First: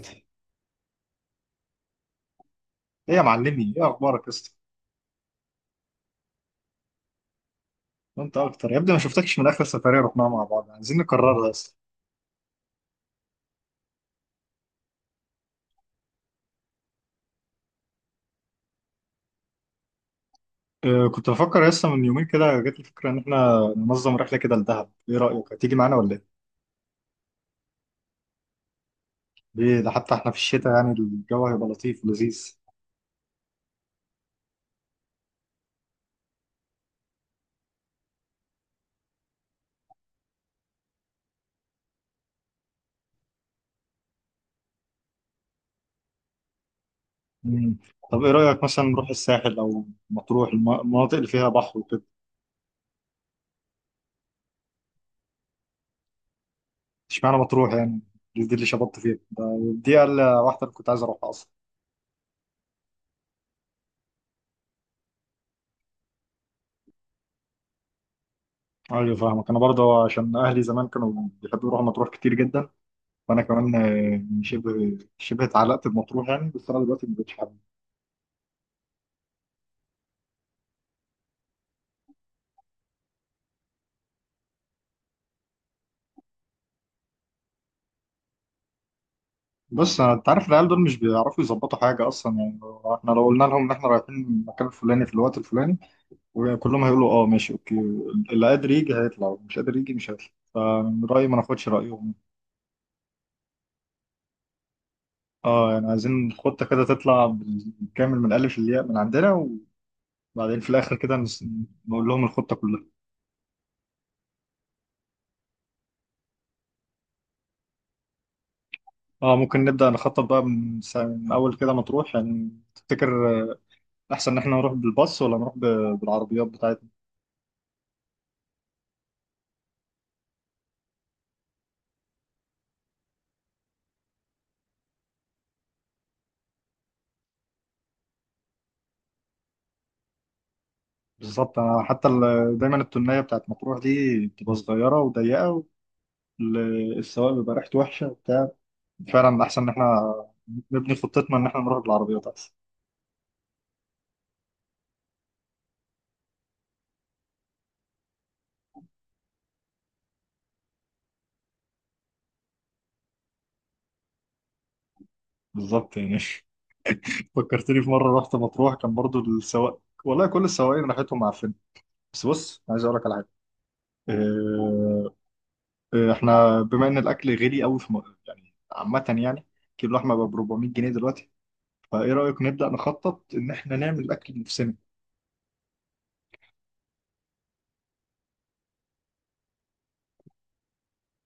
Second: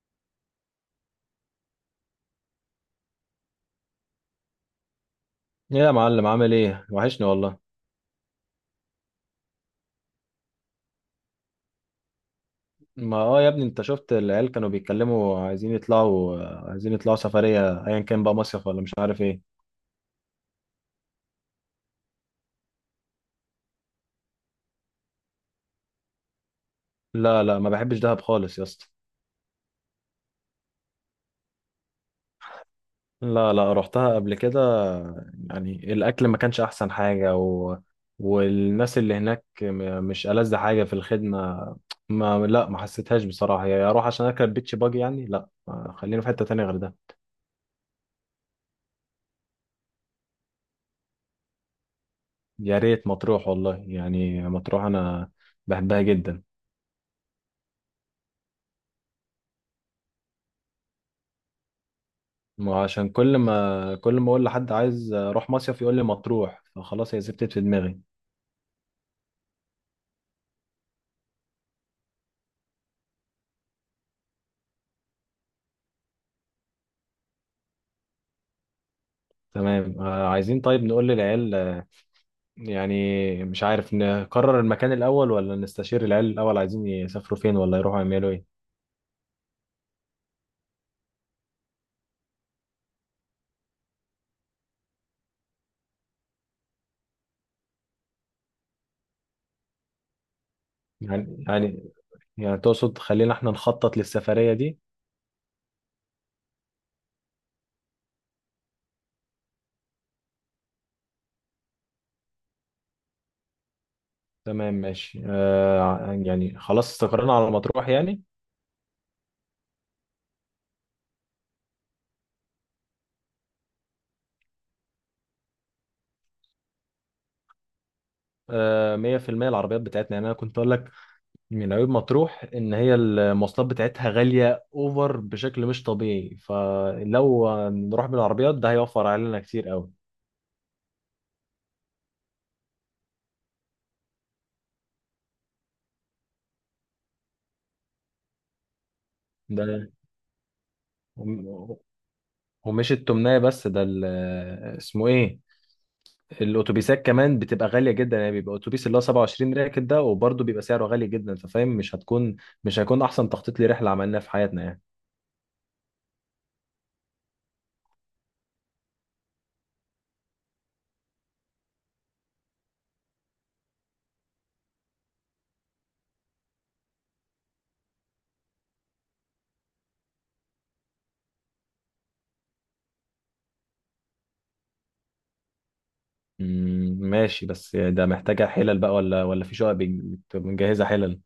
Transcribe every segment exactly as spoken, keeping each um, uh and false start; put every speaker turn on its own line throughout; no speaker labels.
ايه يا معلمي، ايه اخبارك يا اسطى؟
ايه يا معلم، عامل ايه؟ وحشني والله.
وانت اكتر يا ابني، ما شفتكش من اخر سفريه رحناها مع بعض. عايزين نكررها يا اسطى.
ما اه يا ابني، انت شفت العيال كانوا بيتكلموا عايزين يطلعوا، عايزين يطلعوا سفرية ايا كان بقى، مصيف ولا مش عارف ايه.
أه، كنت بفكر يا اسطى من يومين كده جات لي فكره ان احنا ننظم رحله كده لدهب. ايه رايك، هتيجي معانا ولا ايه؟
لا لا، ما بحبش دهب خالص يا اسطى.
ليه؟ ده حتى احنا في الشتاء، يعني الجو هيبقى لطيف ولذيذ.
لا لا، رحتها قبل كده. يعني الاكل ما كانش احسن حاجة و... والناس اللي هناك م- مش ألذ حاجة في الخدمة. ما لا، ما حسيتهاش بصراحة، يا اروح عشان اركب بيتش باجي يعني؟ لا، خلينا في حتة تانية غير ده.
مم. طب ايه رايك مثلا نروح الساحل او مطروح، الم- المناطق اللي فيها بحر وكده؟
يا ريت مطروح والله، يعني مطروح انا بحبها جدا.
اشمعنى مطروح يعني؟ دي دي اللي شبطت فيها، ده- دي اقل واحده اللي كنت عايز اروحها اصلا.
ما عشان كل ما كل ما اقول لحد عايز اروح مصيف يقول لي مطروح، فخلاص هي زبطت في دماغي.
ايوه فاهمك، انا برضه عشان اهلي زمان كانوا بيحبوا يروحوا مطروح كتير جدا. وانا كمان آه، شبه شبه اتعلقت بمطروح يعني، بس انا دلوقتي ما بقتش حابب.
تمام آه، عايزين طيب نقول للعيال، آه، يعني مش عارف نقرر المكان الاول ولا نستشير العيال الاول، عايزين يسافروا فين ولا يروحوا يعملوا ايه.
بص أنا- انت عارف العيال دول مش بيعرفوا يظبطوا حاجه اصلا يعني. احنا لو قلنا لهم ان احنا رايحين المكان الفلاني في الوقت الفلاني وكلهم هيقولوا اه ماشي اوكي. اللي قادر يجي هيطلع، مش قادر يجي مش هيطلع. من رايي ما
يعني
ناخدش
يعني
رايهم.
يعني تقصد خلينا احنا نخطط للسفرية دي.
اه، يعني عايزين خطه كده تطلع بالكامل من الالف للياء من عندنا، وبعدين في الاخر كده نس- نقول لهم الخطه كلها.
تمام ماشي آه، يعني خلاص استقرينا على مطروح يعني.
اه، ممكن نبدا نخطط بقى من, سا- من اول كده. مطروح يعني، تفتكر احسن ان احنا نروح بالباص ولا نروح ب- بالعربيات بتاعتنا؟
آه، مية في المية. العربيات بتاعتنا، يعني انا كنت اقول لك من عيوب مطروح ان هي المواصلات بتاعتها غاليه اوفر بشكل مش طبيعي، فلو نروح بالعربيات ده هيوفر علينا كتير قوي.
بالظبط. انا حتى ال- دايما التونية بتاعت مطروح دي بتبقى صغيره وضيقه، والسواق بيبقى ريحته وحشه وبتاع. فعلا احسن ان
ده
احنا نبني خطتنا ان احنا
وم-
نروح بالعربيات، احسن.
ومش التمنية بس، ده ال- اسمه ايه، الاتوبيسات كمان بتبقى غاليه جدا، يعني بيبقى اتوبيس اللي هو سبعة وعشرين راكب ده وبرضه بيبقى سعره غالي جدا، ففاهم مش هتكون، مش هيكون احسن تخطيط لرحله عملناها في حياتنا يعني.
بالظبط يعني. فكرتني في مره رحت مطروح، كان برضو السواق والله كل السواقين ريحتهم، عارفين. بس بص، عايز اقول لك على حاجه. إيه، إيه، احنا بما ان الاكل غالي قوي في م- يعني عامه يعني، كيلو لحمه ب أربعمية جنيه دلوقتي، فايه رايك نبدا نخطط ان احنا نعمل اكل بنفسنا؟
مم، ماشي، بس ده محتاجه حلل بقى ولا ولا في شقق بنجهزها حلل؟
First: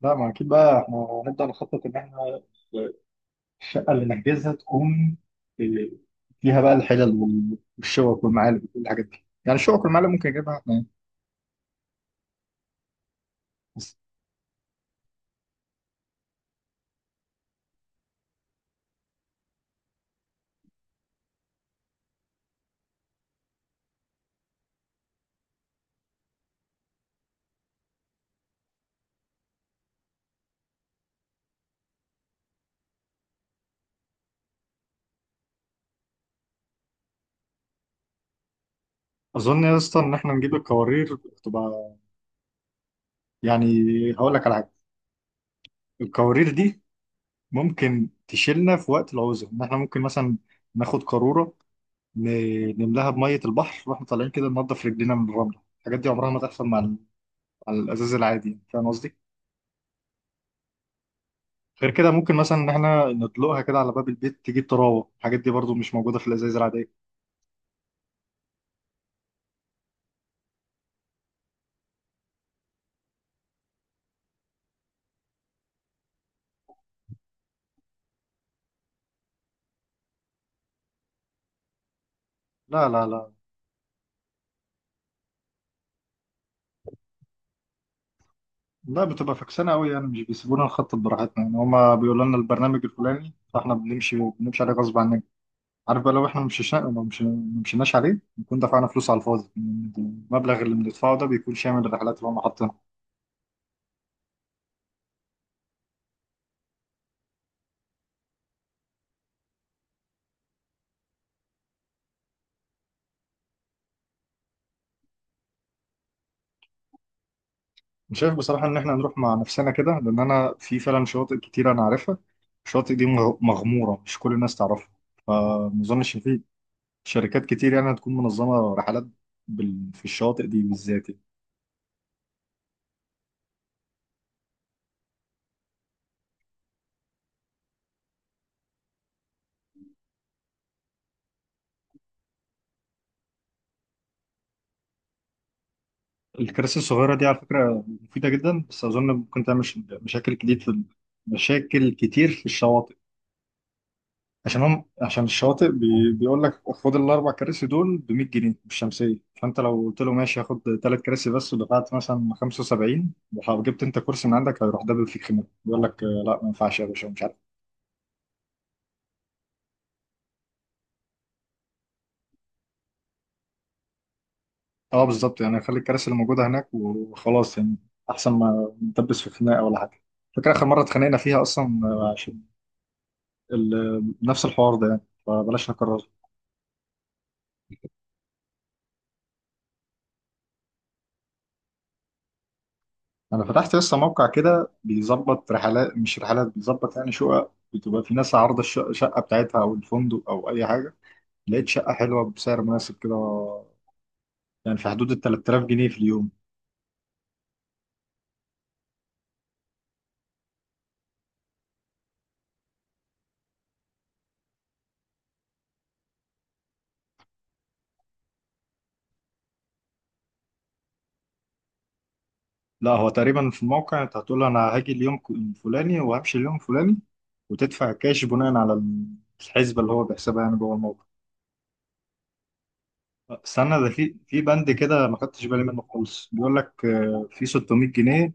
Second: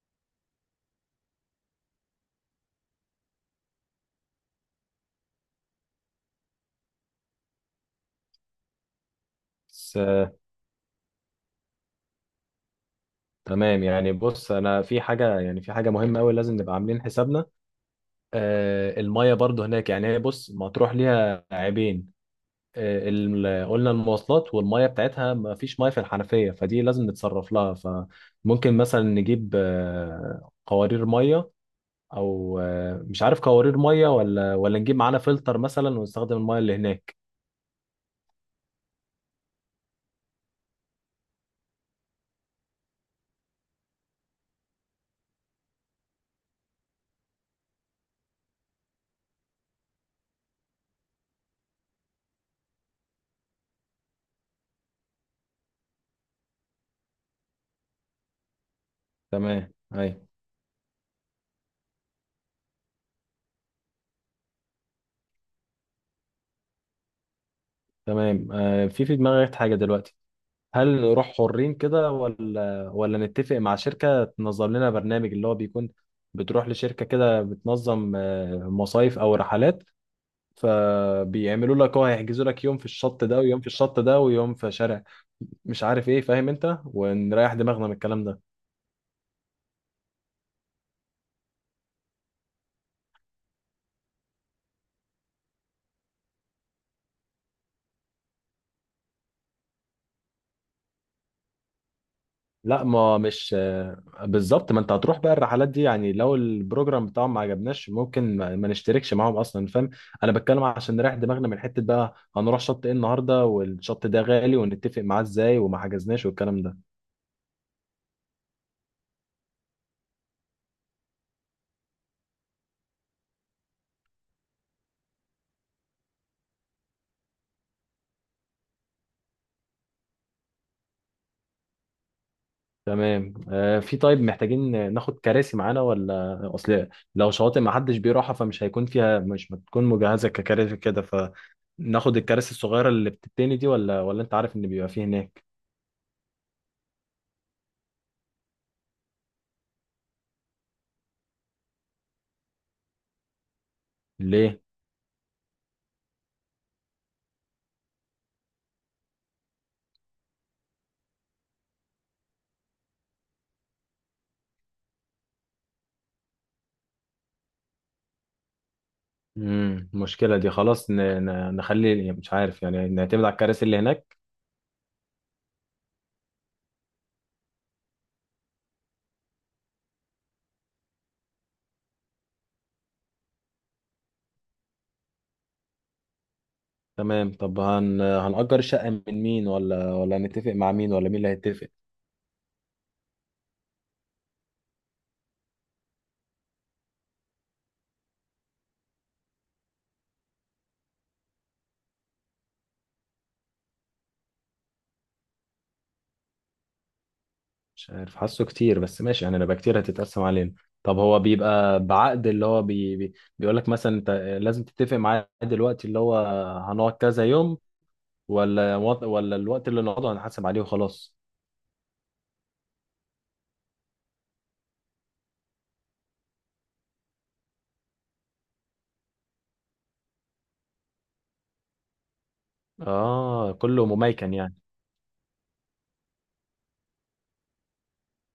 لا، ما اكيد بقى احنا نبدا نخطط ان احنا الشقه اللي نحجزها تكون إيه، فيها بقى الحلل وال- والشوك والمعالق وكل الحاجات دي. يعني الشوك
بس
والمعالق ممكن نجيبها احنا يعني.
تمام،
بس
يعني بص انا في حاجه، يعني في حاجه مهمه قوي لازم نبقى عاملين حسابنا. آه الميه برضو هناك، يعني هي بص مطروح ليها عيبين، آه، ال- قلنا المواصلات، والميه بتاعتها ما فيش ميه في الحنفيه، فدي لازم نتصرف لها، فممكن مثلا نجيب آه قوارير ميه، او آه مش عارف، قوارير ميه ولا ولا نجيب معانا فلتر مثلا ونستخدم الميه اللي هناك.
اظن يا اسطى ان احنا نجيب الكوارير، تبقى يعني. هقول لك على حاجه، الكوارير دي ممكن تشيلنا في وقت العوزه، ان احنا ممكن مثلا ناخد قاروره ن- نملاها بميه البحر واحنا طالعين كده ننضف رجلينا من الرمله. الحاجات دي عمرها ما تحصل مع، على الازاز العادي، فاهم قصدي؟
تمام اي.
غير كده ممكن مثلا ان احنا ندلقها كده على باب البيت تجيب تراوه. الحاجات دي برضو مش موجوده في الازايز العاديه.
تمام آه، في في دماغي حاجه دلوقتي، هل نروح حرين كده ولا ولا نتفق مع شركة تنظم لنا برنامج؟ اللي هو بيكون بتروح لشركة كده بتنظم آه، مصايف أو رحلات، فبيعملوا لك، هو هيحجزوا لك يوم في
لا لا
الشط
لا.
ده ويوم في الشط ده ويوم في شارع مش عارف ايه، فاهم انت، ونريح دماغنا من الكلام ده.
لا، بتبقى فكسانه قوي يعني، مش بيسيبونا نخطط براحتنا يعني. هما بيقولوا لنا البرنامج الفلاني فاحنا بنمشي بنمشي عليه غصب عننا. عارف بقى لو احنا مشيش- ما مشي- ما مشيناش عليه نكون دفعنا فلوس على الفاضي. المبلغ اللي بندفعه ده بيكون شامل الرحلات اللي هم حاطينها.
لا ما مش آه، بالظبط، ما انت هتروح بقى الرحلات دي يعني، لو البروجرام بتاعهم ما عجبناش ممكن ما ما نشتركش معاهم اصلا، فاهم؟ انا بتكلم عشان نريح دماغنا من حتة بقى هنروح شط ايه النهارده والشط ده غالي ونتفق معاه ازاي وما حجزناش والكلام ده.
أنا شايف بصراحه ان احنا نروح مع نفسنا كده، لان انا في فعلا شواطئ كتير انا عارفها. الشواطئ دي مغ- مغموره، مش كل الناس تعرفها، فما اظنش إن في شركات كتير يعني هتكون منظمة رحلات بال... في الشواطئ دي بالذات يعني.
تمام آه، في، طيب محتاجين ناخد كراسي معانا ولا؟ اصل لو شواطئ ما حدش بيروحها فمش هيكون فيها، مش بتكون مجهزة ككراسي كده، فناخد الكراسي الصغيرة اللي بتتني دي ولا ولا انت عارف ان بيبقى فيه هناك.
الكراسي الصغيرة دي على فكرة مفيدة جدا، بس أظن ممكن تعمل ش- مشاكل كتير في ال- مشاكل كتير في الشواطئ.
ليه؟
عشان هم عشان الشواطئ بي... بيقول لك خد الأربع كراسي دول ب مائة جنيه بالشمسية، فأنت لو قلت له ماشي هاخد ثلاث كراسي بس ودفعت مثلا خمسة وسبعين وجبت أنت كرسي من عندك، هيروح دبل فيك خناقة يقول لك آه، لا ما ينفعش يا باشا ومش عارف.
امم، المشكله دي خلاص ن... ن... نخلي، يعني مش عارف، يعني نعتمد على الكراسي اللي هناك.
اه بالظبط يعني، خلي الكراسي اللي موجوده هناك وخلاص يعني. احسن ما نتبس في خناقه ولا حاجه. فاكر اخر مره اتخانقنا فيها اصلا آه، عشان ال- نفس الحوار ده يعني، فبلاش نكرره.
تمام، طب هن... هنأجر الشقه من مين ولا ولا هنتفق مع مين، ولا مين اللي هيتفق؟
انا فتحت لسه موقع كده بيظبط رحلات، مش رحلات، بيظبط يعني شقق، بتبقى في ناس عارضه الشقه، الشقة بتاعتها او الفندق او اي حاجه. لقيت شقه حلوه بسعر مناسب كده، يعني في حدود ال ثلاثة آلاف جنيه في اليوم.
مش عارف، حاسه كتير بس ماشي يعني، هنبقى كتير هتتقسم علينا. طب هو بيبقى بعقد اللي هو بي... بي... بيقول لك مثلا انت لازم تتفق معاه دلوقتي اللي هو هنقعد كذا يوم، ولا وط... ولا الوقت اللي نقعده هنحاسب عليه وخلاص؟
لا هو تقريبا في الموقع انت هتقول انا هاجي اليوم ك- الفلاني وهمشي اليوم الفلاني، وتدفع كاش بناء على الحسبه اللي هو بيحسبها يعني جوه الموقع.
اه
استنى،
كله
ده في
مميكن
في
يعني.
بند كده ما خدتش بالي منه خالص، بيقول لك آه، في ستمية جنيه.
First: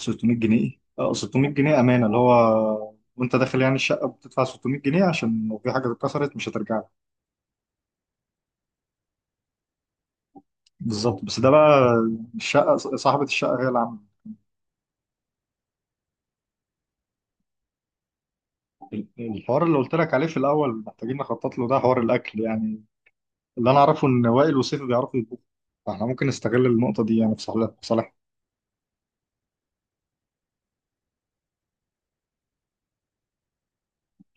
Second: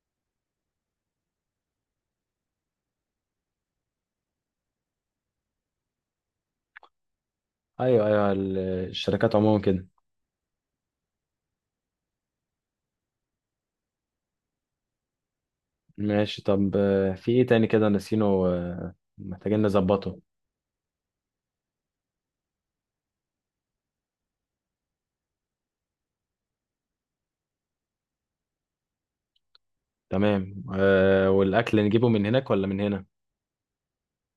ستمية جنيه ايه؟ اه ستمية جنيه امانه، اللي هو وانت داخل يعني الشقه بتدفع ستمئة جنيه عشان لو في حاجه اتكسرت مش هترجع لك.
ايوه ايوه، ال- الشركات عموما كده.
بالظبط، بس ده بقى الشقه، صاحبه الشقه هي اللي عامله.
ماشي طب، آه، في ايه تاني كده نسينه، آه محتاجين
الحوار اللي قلت لك
نظبطه.
عليه في الاول محتاجين نخطط له، ده حوار الاكل يعني. اللي انا اعرفه ان وائل وسيف بيعرفوا يطبخوا، فاحنا ممكن نستغل النقطه دي يعني في صالح في صالح
تمام آه، والاكل نجيبه من هناك ولا من هنا؟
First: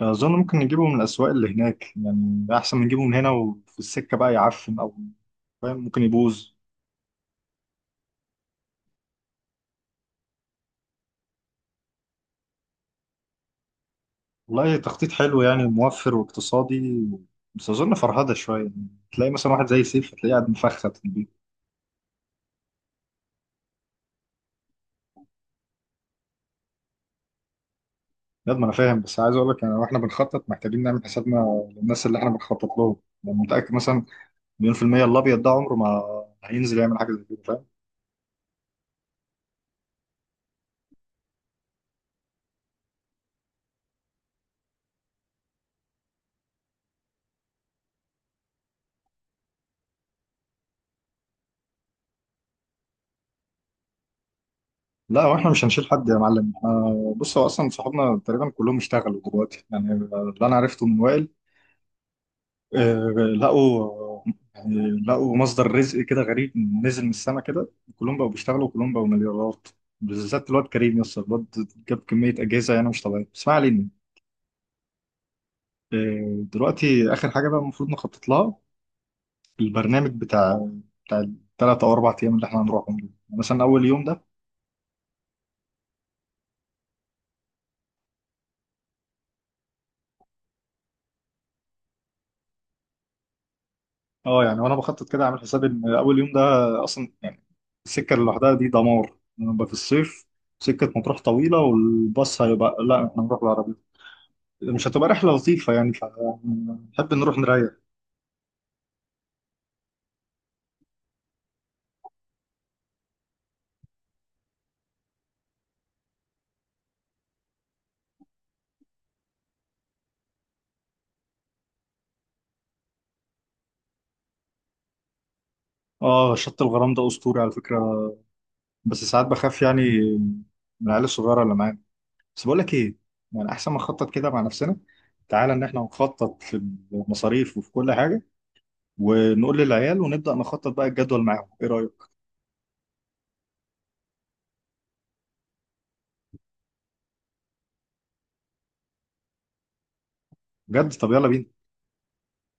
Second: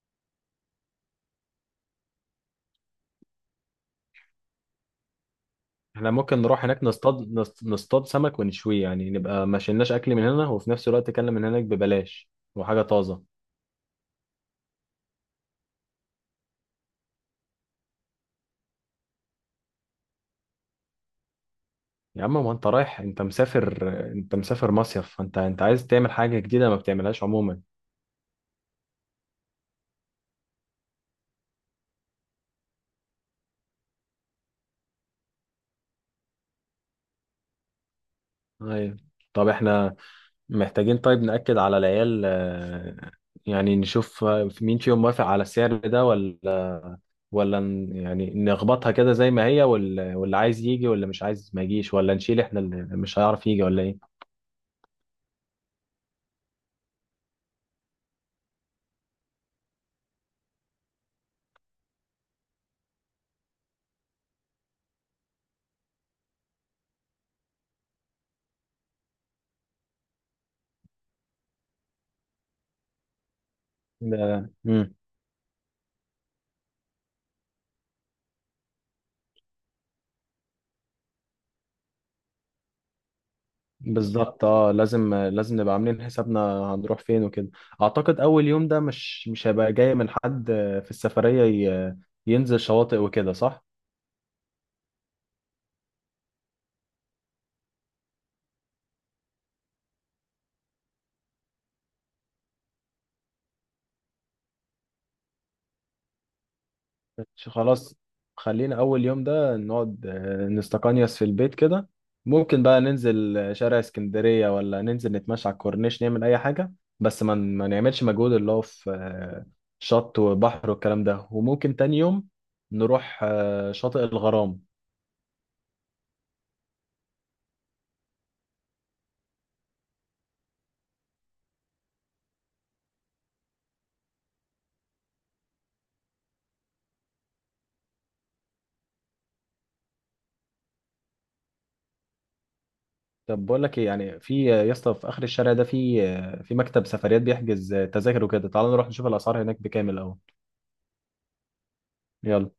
اظن ممكن نجيبه من الاسواق اللي هناك، يعني ده احسن من نجيبه من هنا، وفي السكه بقى يعفن او، فاهم، ممكن
احنا ممكن
يبوظ.
نروح هناك نصطاد، نص- نصطاد سمك ونشويه، يعني نبقى ما شلناش اكل من هنا وفي نفس الوقت اكل من هناك ببلاش وحاجه طازه.
والله تخطيط حلو يعني، موفر واقتصادي. بس اظن فرهده شويه يعني، تلاقي مثلا واحد زي سيف هتلاقيه قاعد مفخت في البيت.
يا عم ما انت رايح، انت مسافر، انت مسافر مصيف، فانت انت عايز تعمل حاجه جديده ما بتعملهاش عموما.
بجد ما انا فاهم، بس عايز اقول لك يعني واحنا بنخطط محتاجين نعمل حسابنا للناس اللي احنا بنخطط لهم. يعني متاكد مثلا مليون في المية الابيض ده عمره ما هينزل يعمل حاجه زي كده.
ايوه. طب احنا محتاجين طيب نأكد على العيال، آه، يعني نشوف آه، مين فيهم موافق على السعر ده ولا، ولا ن- يعني نخبطها كده زي ما هي، وال- واللي عايز يجي واللي مش عايز ما يجيش، ولا نشيل احنا اللي مش هيعرف يجي ولا ايه؟
لا واحنا مش هنشيل حد يا معلم آه، بص هو اصلا صحابنا تقريبا كلهم اشتغلوا دلوقتي يعني. اللي انا عرفته من وائل آه، لقوا يعني لقوا مصدر رزق كده غريب، نزل من السما كده. كلهم بقوا بيشتغلوا وكلهم بقوا مليارات، بالذات الواد كريم يس. الواد جاب كمية أجهزة يعني مش طبيعية، بس ما علينا.
ده- مم.
آه، دلوقتي آخر حاجة بقى المفروض نخطط لها، البرنامج بتاع بتاع الثلاث أو أربع أيام اللي احنا هنروحهم دول. يعني مثلا أول يوم ده،
بالظبط، اه لازم لازم نبقى عاملين حسابنا هنروح فين وكده. اعتقد اول يوم ده مش مش هيبقى جاي من حد آه، في السفرية، ي- ينزل شواطئ وكده، صح؟
اه يعني وانا بخطط كده اعمل حسابي ان اول يوم ده اصلا يعني السكه اللي لوحدها دي دمار، نبقى في الصيف. سكه مطروح طويله والباص هيبقى، لا احنا نروح بالعربيه، مش هتبقى رحله لطيفه يعني فنحب نروح
ماشي،
نريح.
خلاص، خلينا أول يوم ده نقعد آه، نستقنيس في البيت كده، ممكن بقى ننزل آه، شارع اسكندرية ولا ننزل نتمشى على الكورنيش نعمل أي حاجة، بس ما ما نعملش مجهود اللي هو في آه، شط وبحر والكلام ده. وممكن تاني يوم نروح آه، شاطئ الغرام.
اه شط الغرام ده اسطوري على فكره، بس ساعات بخاف يعني من العيال الصغيره اللي معانا. بس بقول لك ايه، يعني احسن ما نخطط كده مع نفسنا. تعالى ان احنا نخطط في المصاريف وفي كل حاجه، ونقول للعيال ونبدا نخطط بقى الجدول معاهم، ايه رايك؟
طب بقول لك ايه، يعني في آه، يا اسطى في آخر الشارع ده في آه، في مكتب سفريات بيحجز آه، تذاكر وكده، تعال نروح نشوف الأسعار هناك بكام الأول.
بجد؟ طب يلا بينا.
يلا.